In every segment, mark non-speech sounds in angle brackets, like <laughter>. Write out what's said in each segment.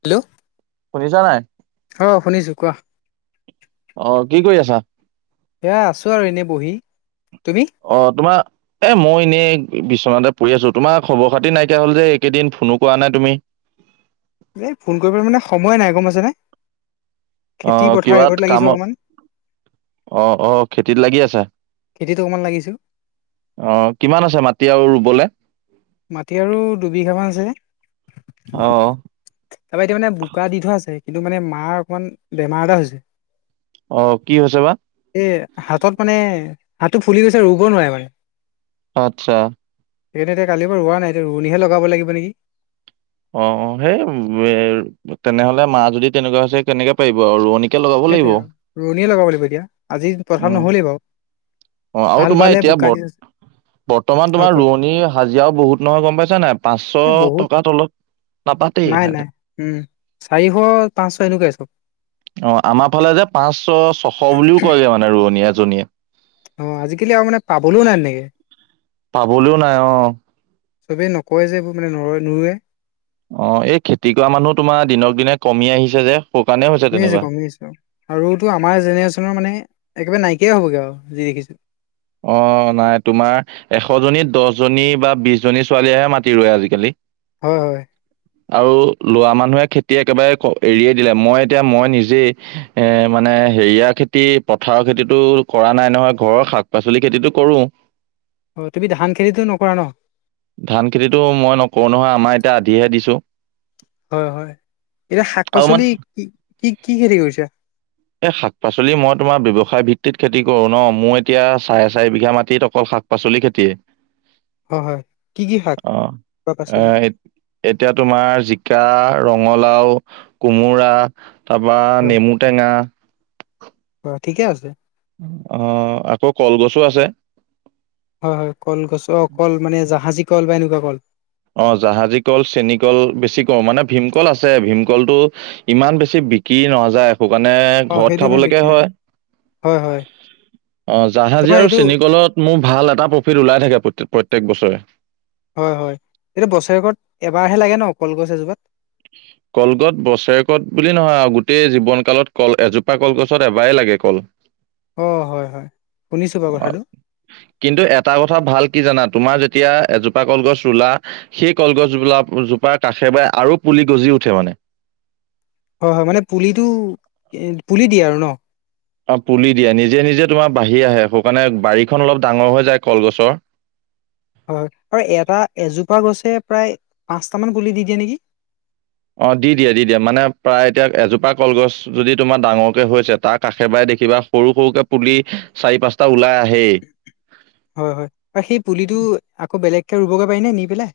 Hello শুনিছা নাই? অ শুনিছোঁ, কোৱা। অ', কি কৰি আছা? সেয়া, আছো আৰু এনেই বহি, তুমি? অ', তোমাৰ এ মই এনেই বিচনাতে পৰি আছো, তোমাৰ খবৰ খাতি নাইকিয়া হল যে, এই একেইদিন ফোনো কৰা নাই তুমি এই ফোন কৰিবলৈ মানে সময়ে নাই গম পাইছানে? খেতি অ', পথাৰ কিবা এইবোৰত লাগিছো কামত, অকণমান অ', অ', খেতিত লাগি আছা। খেতি অকণমান লাগিছো। অ', কিমান আছে মাটি আৰু ৰুবলৈ? মাটি আৰু দুবিঘামন আছেগৈ। অ' তাৰপৰা এতিয়া মানে বোকা দি থোৱা আছে। কিন্তু মানে মাৰ অকমান বেমাৰ এটা হৈছে। অ', কি হৈছে বা? এই হাতত মানে হাতটো ফুলি গৈছে ৰুব নোৱাৰে মানে। আচ্ছা। সেইকাৰণে এতিয়া কালিৰে পৰা ৰোৱা নাই। এতিয়া ৰুৱনীহে লগাব লাগিব নেকি। অ', অ', সেই তেনেহলে মা যদি তেনেকুৱা হৈছে কেনেকে পাৰিব আৰু ৰোৱনী সেইটোৱেই আৰু ৰোৱনীয়ে লগাব লাগিব এতিয়া আজি পথাৰ উম, নহলেই বাৰু অ', আৰু হাল তোমাৰ বালে এতিয়া বোকা দি বৰ আছে। বৰ্তমান হয় তোমাৰ কোৱা ৰোৱনী হাজিৰাও বহুত নহয় গম পাইছা নাই এ পাঁচশ বহুত টকা তলত নাই নাপাতেই। নাই উম চাৰিশ পাঁচশ এনেকুৱাই চব। অ আমাৰ ফালে যে পাঁচশ ছশ বুলিও কয়গে মানে ৰোৱনী এজনীয়ে। অ', আজিকালি আৰু মানে পাবলৈও নাই তেনেকৈ। পাবলৈও নাই অ' চবেই নকৰে যে, এইবোৰ মানে নুৰুৱে-নুৰুৱে। অ', এই খেতি কৰা মানুহ তোমাৰ দিনক দিনে কমি আহিছে যে শুকানেই হৈছে তেনেকুৱা বুজিলো বাৰু আৰুতো আমাৰ জেনেৰেশ্যনৰ মানে একেবাৰে নাইকিয়াই হ'বগৈ আৰু যি দেখিছো অ', নাই তোমাৰ এশজনী দহজনী বা বিশজনী ছোৱালীয়েহে মাতি ৰয় আজিকালি হয় হয়। আৰু লৰা মানুহে খেতি একেবাৰে এৰিয়ে দিলে মই এতিয়া মই নিজেই এ মানে হেৰিয়াাৰ খেতি পথাৰৰ খেতিতটো কৰা নাই নহয় ঘৰৰ শাক হেৰি খেতিটো কৰো অ', তুমি ধান খেতিটো নকৰা ন ধান খেতিটো মই নকৰোঁ নহয় আমাৰ এতিয়া আলিহে দিছোঁ হয় হয় এতিয়া শাক আৰু মানে পাচলি কি কি কি খেতি কৰিছা এই শাক পাচলি মই তোমাৰ ব্যয়ৱসায় ভিত্তিত খেতি কৰো ন মই এতিয়া চাৰে চাৰি বিঘা মাটিত অকল শাক পাচলি খেতিয়ে হয় হয় কি কি শাক অ', বা পাচলি এই এতিয়া তোমাৰ জিকা ৰঙালাও কোমোৰা তাৰপা নেমু টেঙা অ', ঠিকে আছে অ', আকৌ কলগছো আছে হয় হয় কলগছ অ কল মানে জাহাজী কল বা এনেকুৱা কল অ', জাহাজী কল চেনী কল বেছি কৰো মানে ভীমকল আছে ভীমকলটো ইমান বেছি বিক্ৰি নাযায় একো কাৰণে অ ঘৰত সেইটো ইমান খাবলগীয়া বিক্ৰী নাই হয় হয় হয় অ', জাহাজী তোমাৰ আৰু এইটো চেনীকলত মোৰ ভাল এটা প্ৰফিট ওলাই থাকে প্ৰ প্ৰত্যক বছৰে হয় হয় এতিয়া বছৰেকৰত এবাৰহে লাগে ন কলগছ এজোপাত কলগত বছেৰেকত বুলি নহয় আৰু গোটেই জীৱন কালত কল এজোপা কলগছত এবাৰ লাগে কল <inaudible> অ', হয় হয় শুনিছোঁ বাৰু অ, কথাটো কিন্তু এটা কথা ভাল কি জানা তোমাৰ যেতিয়া এজোপা কলগছ ৰুলা সেই কলগছ গলা জোপাৰ কাষেৰে আৰু পুলি গজি উঠে মানে হয় হয় মানে পুলিটো পুলি দিয়ে আৰু ন অ', পুলি দিয়ে নিজে নিজে তোমাৰ বাঢ়ি আহে সেই কাৰণে বাৰীখন অলপ ডাঙৰ হৈ যায় কলগছৰ হয় আৰু এটা এজোপা গছে প্ৰায় পাঁচটামান পুলি দি দিয়ে নেকি অ', দি দিয়ে, দি দিয়ে মানে প্ৰায় এতিয়া এজোপা কলগছ যদি তোমাৰ ডাঙৰকে হৈছে তাৰ কাষে পাষে দেখিবা সৰু, সৰুকে পুলি চাৰি পাঁচটা ওলাই আহে। হয়, হয়, বা সেই পুলিটো আকৌ বেলেগকে ৰুবগৈ পাৰি নে নি পেলাই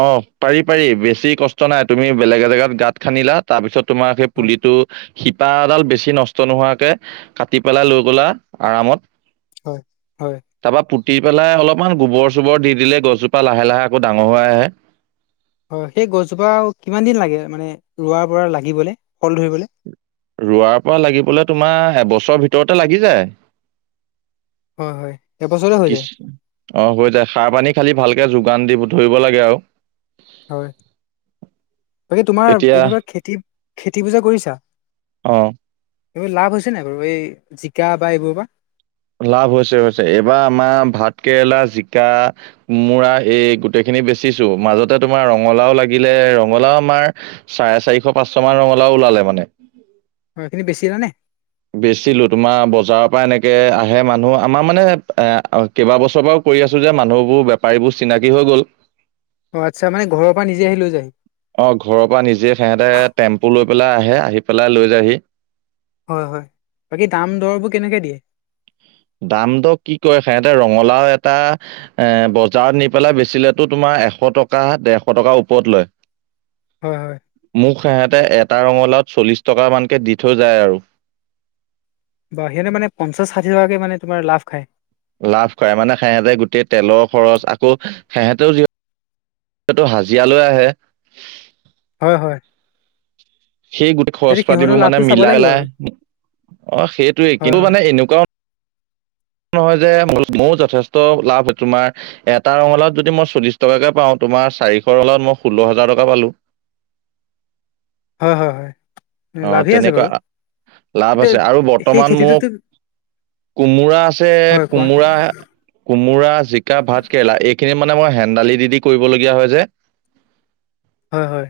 অ', পাৰি পাৰি বেছি কষ্ট নাই তুমি বেলেগ এ জেগাত গাঁত খান্দিলা তাৰপিছত তোমাৰ সেই হয় পুলিটো শিপা এডাল বেছি নষ্ট নষ্ট, নোহোৱাকে কাটি পেলাই লৈ গলা আৰামত হয়, হয়, তাৰপৰা পুতি পেলাই অলপমান গোবৰ চোবৰ দি দিলে গছজোপা লাহে লাহে আকৌ ডাঙৰ হৈ আহে। <inaudible> হয়, সেই গছজোপা কিমান দিন লাগে মানে ৰোৱাৰ পৰা লাগিবলৈ ফল ধৰিবলৈ ৰোৱাৰ পৰা লাগিবলৈ তোমাৰ এবছৰৰ ভিতৰতে লাগি যায়। হয়, হয়, এবছৰে হৈ কিছ যায়। অ', হৈ যায় সাৰ পানী খালি ভালকে যোগান দি ধৰিব লাগে আৰু হয়, বাকী তোমাৰ এতিয়া এনেকুৱা খেতি খেতি বোজা কৰিছা অ', এইবোৰ লাভ হৈছে নাই বাৰু এই জিকা বা এইবোৰৰ পৰা লাভ হৈছে হৈছে এইবাৰ আমাৰ ভাত কেৰেলা জিকা কোমোৰা এই গোটেইখিনি বেচিছো। মাজতে তোমাৰ ৰঙালাও লাগিলে ৰঙালাও আমাৰ চাৰে চাৰিশ পাঁচশ মান ৰঙালাও ওলালে মানে। অ', এইখিনি বেছিলা নে বেচিলো তোমাৰ বজাৰৰ পৰা এনেকে আহে মানুহ আমাৰ মানে এ কেইবাবছৰৰ পৰাও কৰি আছো যে মানুহবোৰ বেপাৰীবোৰ চিনাকি হৈ গ'ল। অ', আচ্ছা মানে ঘৰ পৰা নিজে আহি লৈ যায়। অ', ঘৰৰ পৰা নিজে সিহঁতে টেম্পু লৈ পেলাই আহে আহি পেলাই লৈ যায়হি। হয় হয় বাকী দাম দৰবোৰ কেনেকে দিয়ে দাম দ কি কয় সিহঁতে ৰঙালাও এটা এ বজাৰত নি পেলাই বেচিলেতো তোমাৰ এশ টকা ডেৰশ টকাৰ ওপৰত লয়। হয় হয়। মোক সিহঁতে এটা ৰঙালাওত চল্লিছ টকামানকে দি থৈ যায় আৰু সিহঁতে মানে পঞ্চাচ ষাঠি টকাকে মানে তোমাৰ লাভ খাই। লাভ কৰে মানে সিহেঁতে গোটেই তেলৰ খৰচ আকৌ সিহেঁতেও যি- টো হাজিৰালৈ আহে হয়, হয়। সেই গোটেই খ, ৰচ সেইটো সিহঁতৰ পাতিবোৰ মানে লাভটো চাব লাগিব মিলাইলাই আৰু অ সেইটোয়ে হয় কিন্তু মানে এনেকুৱাও নহয় যে ময়ো যথেষ্ট লাভ তোমাৰ এটা ৰঙালত যদি মই চল্লিশ টকাকে পাওঁ তোমাৰ চাৰিশ ৰঙালত মই ষোল্ল হাজাৰ টকা পালো। হয়, হয়, হয়। হয় অ', লাভেই আছে তেনেকুৱা বাৰু লাভ এতিয়া আছে। আৰু সেই বৰ্তমান খেতিটোতো মোক কোমোৰা আছে হয় কোৱা কোমোৰা কোমোৰা জিকা ভাত কেৰেলা এইখিনি মানে মই হেন্দালি দি দি কৰিবলগীয়া হয় যে হয় হয়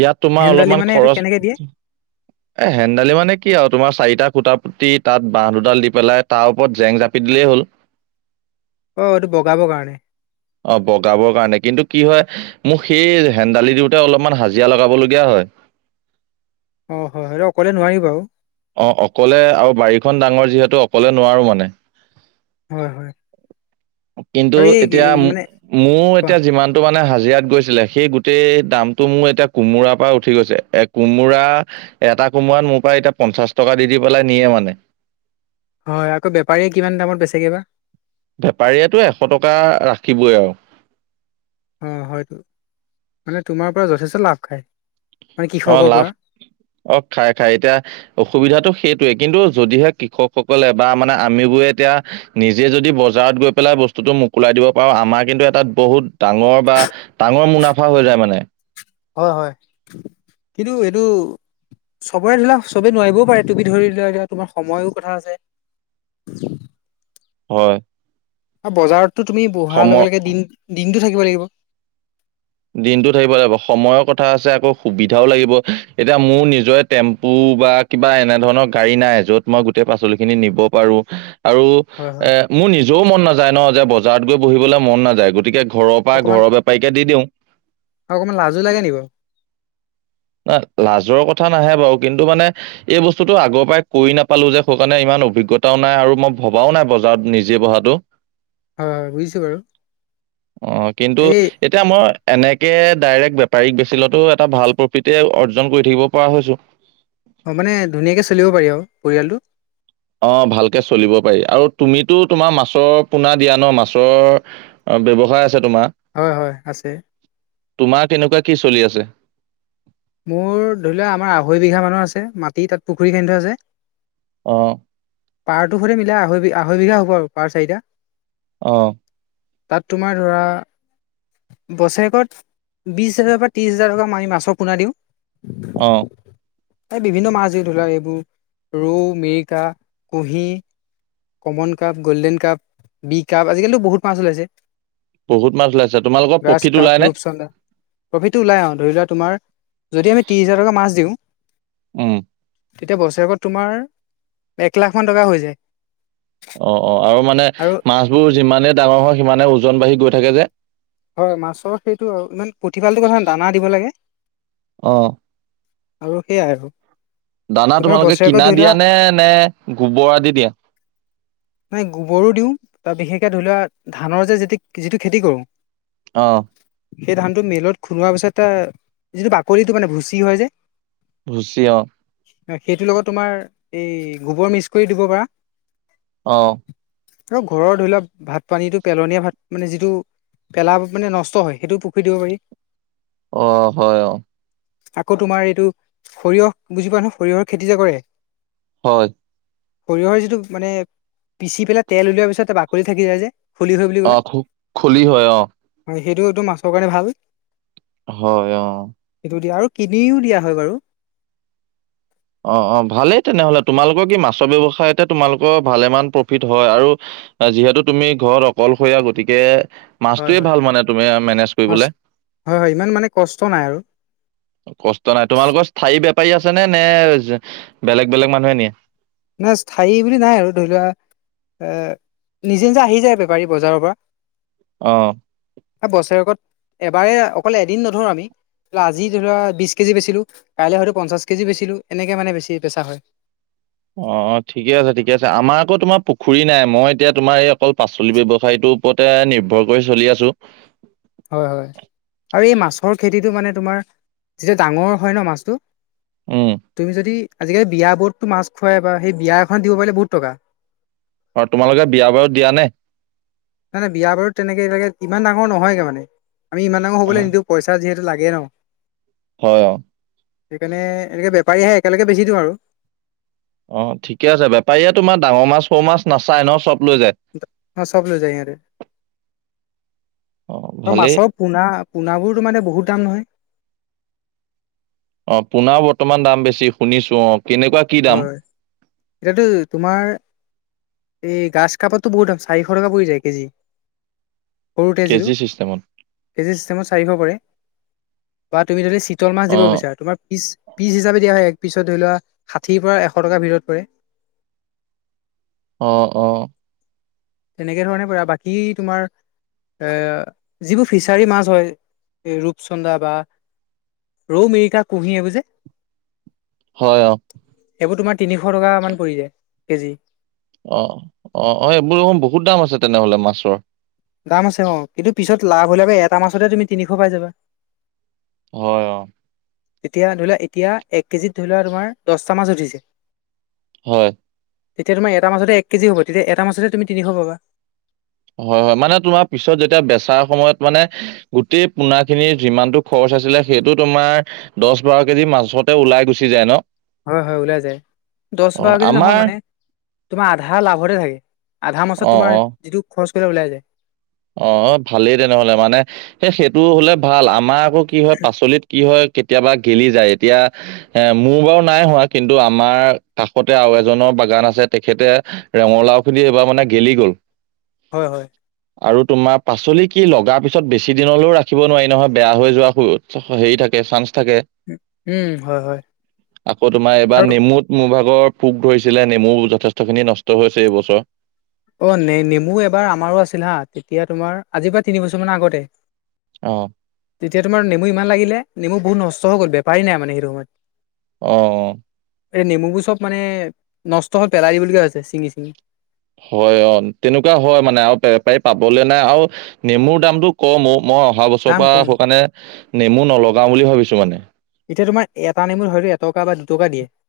ইয়াত তোমাৰ হেন্দালি অলপমান মানে এইটো খৰচ কেনেকে দিয়ে এ হেন্দালি মানে কি আৰু তোমাৰ চাৰিটা খুটা পুতি তাত বাহ দুডাল দি পেলাই তাৰ ওপৰত জেং জ যাপি দিলেই হ'ল। অ', এইটো বগাবৰ কাৰণে <inaudible> অ', বগাবৰ কাৰণে কিন্তু কি হয় মোৰ সেই হেন্দালি দিওঁতে অলপমান হাজিৰা লগাবলগীয়া হয়। অ', হয় আৰু অকলে নোৱাৰি বাৰু অ', অকলে আৰু বাৰীখন ডাঙৰ যিহেতু অকলে নোৱাৰো মানে হয় হয় কিন্তু, আৰু এই কি এতিয়া‌ মো- মানে মোৰ, কোৱা এতিয়া যিমানতটো মানে হাজিৰাাত গৈছিলে সেই গোটেই দামটো মোৰ এতিয়া কোমোৰাৰ পৰা উঠি গৈছে এক কোমোৰা এটা কোমোৰাত মোৰ পৰা এতিয়া পঞ্চাশ টকা দি, দি পেলাই নিয়ে মানে। হয়, আকৌ বেপাৰীয়ে কিমান দামত বেচেগে বা বেপাৰীয়েতো এশ টকা ৰাখিবই আৰু। অ, হয়তো মানে তোমাৰ পৰা যথেষ্ট লাভ খায়। মানে অ, কৃষকৰ লাভ পৰা অ, খাই, খাই এতিয়া অসুবিধাটো সেইটোৱে কিন্তু যদিহে কৃষকসকলে বা মানে আমিবোৰে এতিয়া নিজে যদি বজাৰত গৈ পেলাই বস্তুটো মোকলাই দিব পাৰো আমাৰ কিন্তু এটা বহুত ডাঙৰ বা ডাঙৰ মুনাফা হৈ যায় মানে। হয়, হয় কিন্তু এইটো চবৰে ধৰি ল চবে নোৱাৰিবও পাৰে তুমি ধৰি লোৱা তোমাৰ সময়ো কথা আছে। হয়। আৰু বজাৰতো তুমি বহাৰ সময় লগে, লগে দিন-দিনতটো থাকিব লাগিব। দিনটো থাকিব লাগিব সময়ৰ কথা আছে। আকৌ সুবিধাও লাগিব এতিয়া মোৰ নিজৰে টেম্পু বা কিবা এনে ধৰণৰ গাড়ী নাই যত মই গোটেই পাচলি খিনি নিব পাৰো আৰু হয় হয় মোৰ নিজেও মন নাযায় ন, যে বজাৰত গৈ বহিবলৈ মন নাযায় গতিকে ঘৰৰ পৰা অকমান ঘৰৰ বেপাৰিকে দি দিওঁ। অকমান লাজু লাগে নিব। তাত লাজৰ কথা নাহে বাৰু কিন্তু মানে এই বস্তুটো আগৰ পৰাই কৈ নাপালো যে সেইকাৰণে ইমান অভিজ্ঞতাও নাই আৰু মই ভবাও নাই বজাৰত নিজে বঢ়াত টো, হয় হয় বুজিছো বাৰু অ, কিন্তু এই এতিয়া মই এনেকে ডাইৰেক্ট বেপাৰীক বেছিলেটো এটা ভাল তি অৰ্জন কৰি থাকিব পৰা হৈছো। অ, মানে ধুনীয়াকৈ চলিব পাৰি আৰু পৰিয়ালটো। অ, ভালকে চলিব পাৰি আৰু তুমিতো তোমাৰ মাছৰ পোনা দিয়া ন? মাছৰ অ, ব্যৱসায় আছে তোমাৰ? হয়, হয় আছে। তোমাৰ কেনেকুৱা কি চলি আছে? মোৰ ধৰি লোৱা আমাৰ আঢ়ৈ বিঘা মানুহ আছে মাটি তাত পুখুৰী খান্দি থোৱা আছে। অ'। পাৰটো সে মিলাই আঢ়ৈ বিঘা আঢ়ৈ বিঘা হ'ব আৰু পাৰ চাৰিটা। অ'। তাত তোমাৰ ধৰা বছৰেকত বিশছ হেজাৰৰ পৰা ত্ৰিছ হোজাৰ টকা আমি মাছৰ পোনা দিওঁ। অ'। এই বিভিন্ন মাছ দি ধৰিলোৱা এইবোৰ ৰৌ, মিৰিকা, কুঁহি common carp, golden carp, B carp, আজিকালিতো বহুত মাছ ওলাইছে। বহুত মাছ ওলাইছে তোমালোকৰ গ্ৰাছ প্ৰফিট কাপ ওলাই নে? ৰূপচন্দা প্ৰফিটটো ওলাই আৰু ধৰি লোৱা তোমাৰ যদি আমি ত্ৰিছ হাজাৰ টকা মাছ দিওঁ। উম। তেতিয়া বছৰেকত তোমাৰ এক লাখ মান টকা হৈ যায়। অ', অ' আৰু মানে আৰু মাছবোৰ যিমানে ডাঙৰ হয় সিমানে ওজন বাঢ়ি গৈ থাকে যে। হয়, মাছৰ সেইটো আৰু ইমান পতিপালটো কথা দানা দিব লাগে। অ'। আৰু সেইয়াই আৰু। দানা তোমাৰ তোমালোকে বছৰেকত কিনা ধৰি লোৱা দিয়া নে, নে গোবৰ আদি দিয়া? নাই গোবৰো দিওঁ তাৰ বিশেষকৈ ধৰি লোৱা ধানৰ যে যিটো খেতি কৰোঁ। অ'। সেই ধানটো মিলত খুন্দোৱা পিছত এ যিটো বাকলিটো মানে ভুচি হয় যে। ভুচি অ'। হয়, সেইটোৰ লগত তোমাৰ এই গোবৰ মিক্স কৰি দিব পাৰা। অ', আৰু, ঘৰৰ ধৰি লোৱা ভাত পানীটো পেলনীয়া ভাত মানে যিটো পেলা মানে নষ্ট হ, য় সেইটোও পুখুৰী দিব পাৰি। অ', হয় অ'। আকৌ তোমাৰ এইটো সৰিয়হ বুজি পোৱা নহয় সৰিয়হৰ খেতি যে কৰে। হয়। সৰিয়হৰ যিটো মানে পিচি পেলাই তেল উলওঁৱাৰ পিছত বাকলি থাকি যায় যে খলিহৈ বুলি অ কয়। খু খলি হয় অ হয়, সেইটো মাছৰ কাৰণে ভাল। হয় অ'। সেইটো দিয়া আৰু কিনিও দিয়া হয় বাৰু। অ', অ', ভালেই তেনেহ'লে তোমালোকৰ কি মাছৰ ব্যৱসায়তে তোমালোকৰ ভালে মান প্ৰফিট হয় আৰু যিহেতু, তুমি ঘৰত অকলশৰীয়া গতিকে হয় মাছটোয়ে হয়। ভাল মানে তুমি মেনেজ মাছ কৰিবলে। হয়, হয় ইমান মানে কষ্ট নাই আৰু। কষ্ট নাই তোমালোকৰ স্থায়ী বেপাৰী আছে নে নে বেলেগ বেলেগ মানুহে নিয়ে? নাই, স্থায়ী বুলি নাই আৰু ধৰি লোৱা নিজে নিজে আহি যায় বেপাৰী বজাৰৰ পৰা। অ',। বছৰেকত এবাৰে, অকল এদিন নধৰো আমি আজি ধৰি লোৱা বিশ কেজি বেচিলোঁ, কাইলৈ হয়টো পঞ্চাছ কেজি বেচিলোঁ, এনেকে মানে বেছি বেচা হয়। অ', অ', ঠিকে আছে ঠিকে আছে আমাৰ আকৌ তোমাৰ পুখুৰী নাই মই এতিয়া তোমাৰ এই অকল পাচলি ব্যৱসায়টো ওপতে নিৰ্ভৰ কৰি চলি আছো। হয়, হয়, আৰু এই মাছৰ খেতিটো মানে তোমাৰ যেতিয়া ডাঙৰ হয় ন মাছটো উম, তুমি যদি আজিকালি বিয়া বোৰতটো মাছ খুৱাই বা সেই বিয়া এখনত দিব পাৰিলে বহুত টকা। আৰু তোমালোকে বিয়া বাৰু দিয়া নে? নাই নাই বিয়া বাৰু তেনেকে এইবিলাক ইমান ডাঙৰ নহয়গে মানে, আমি ইমান ডাঙৰ হ'বলৈ হয় নিদিওঁ পইচা যিহেতু লাগে ন হয়, অ', সেইকাৰণে, এনেকে বেপাৰী আহে একেলগে বেছি দিওঁ আৰু। অ', ঠিকে আছে বেপাৰীয়ে তোমাৰ ডাঙৰ মাছ, সৰু মাছ নাচায় ন, চব লৈ যায়। অ', চব লৈ যায় সিঁহতি। অ', মাছৰ পোনা, পোনাবোৰতো মানে বহুত দাম নহয়। অ', পুনা বৰ্তমান দাম বেছি শুনিছো অ, কেনেকুৱা কি দাম? হয় এতিয়াতো তোমাৰ এই গাছ কাপতটো বহুত দাম চাৰিশ টকা পৰি যায় কেজি, সৰুকেজিটো কেজি চিষ্টেমত কেজি চিষ্টেমত চাৰিশ পৰে বা তুমি যদি চিতল মাছ দিব অ' বিচাৰা তোমাৰ পিচ পিচ হিচাপে দিয়া হয় এক পিছত ধৰি লোৱা ষাঠিৰ পৰা এশ টকা ভিতৰত পৰে। অ', অ', তেনেকে ধৰণে পৰে আৰু বাকী তোমাৰ এ যিবোৰ ফিচাৰী মাছ হয় এই ৰূপচন্দা বা ৰৌ, মিৰিকা কুঁহি এইবোৰ যে হয়, অ', এইবোৰ তোমাৰ তিনিশ টকামান পৰি যায় কেজি। অ', অ', এইবোৰ দেখোন বহুত দাম আছে তেনেহলে মাছৰ দাম আছে অ, কিন্তু পিছত লাভ হ'লে এটা মাছতে তুমি তিনিশ পাই যাবা। হয়। অ' তেতিয়া ধৰি লোৱা এতিয়া এক কেজিত ধৰি লোৱা তোমাৰ দহটা মাছ উঠিছে হয়। তেতিয়া তোমাৰ এটা মাছতে এক কেজি হ'ব তেতিয়াটা তুমি এটা মাছতে তিনিশ পাবা। হয় হয়। মানে তোমাৰ পিছত যেতিয়া বেচাৰ সময়ত মানে গোটেই পোনা খিনিৰ যিমানতটো খৰচ আছিলে সেইটো তোমাৰ দহ বাৰ কেজি মাছতে ওলাই গুচি যায় ন? হয়, হয় ওলাই যায় দহ অ বাৰ কেজি নহয় আমাৰ মানে তোমাৰ আধা লাভতে থাকে, আধা মাছতে অ তোমাৰ অ যিটো খৰচ কৰিলে ওলাই যায়। অ, ভালেই তেনেহলে, মানে সেইটো হ'লে ভাল। আমাৰ আকৌ কি হয় পাচলিত কি হয় কেতিয়াবা গেলি যায় এতিয়া এ, মোৰ বাৰু নাই হোৱা কিন্তু আমাৰ কাষতে আৰু এজনৰ বাগান আছে তেখেতে ৰঙালাও খিনি এইবাৰ মানে গেলি গ'ল। হয়, হয়। আৰু তোমাৰ পাচলি কি লগাৰ পিছত বেছি দিনলৈও ৰাখিব নোৱাৰি নহয়, বেয়া হৈ যোৱা সু অ', অ', হেৰি থাকে চান্স থাকে। উম হয় হয় আকৌ তোমাৰ এইবাৰ আৰু নেমুত মোৰ ভাগৰ পোক ধৰিছিলে নেমু যথেষ্ট খিনি নষ্ট হৈছে এইবছৰ। অ, নে-নেমু এবাৰ আমাৰো আছিল হা তেতিয়া তোমাৰ আজিৰ পৰা তিনি বছৰ মান আগতে অ'। তেতিয়া তোমাৰ নেমু ইমান লাগিলে নেমু বহুত নষ্ট হৈ গ'ল, বোপাৰী নাই মানে সেইটো সময়ত। অ', অ'। এই নেমুবোৰ চব মানে নষ্ট হ'ল পেলাই দিব লগীয়া হৈছে ছিঙি, ছিঙি। হয়, অ, তেনেকুৱা হয় মানে আৰু পাৰি পাবলৈ নাই আৰু। নেমুৰ দামতটো কম। মই অহা বছৰৰ দাম কম পৰা কাৰণে নেমু নলগাও বুলি ভাবিছো মানে। এতিয়া তোমাৰ এটা নেমুৰ হয়তো এটকা বা দুটকা দিয়ে।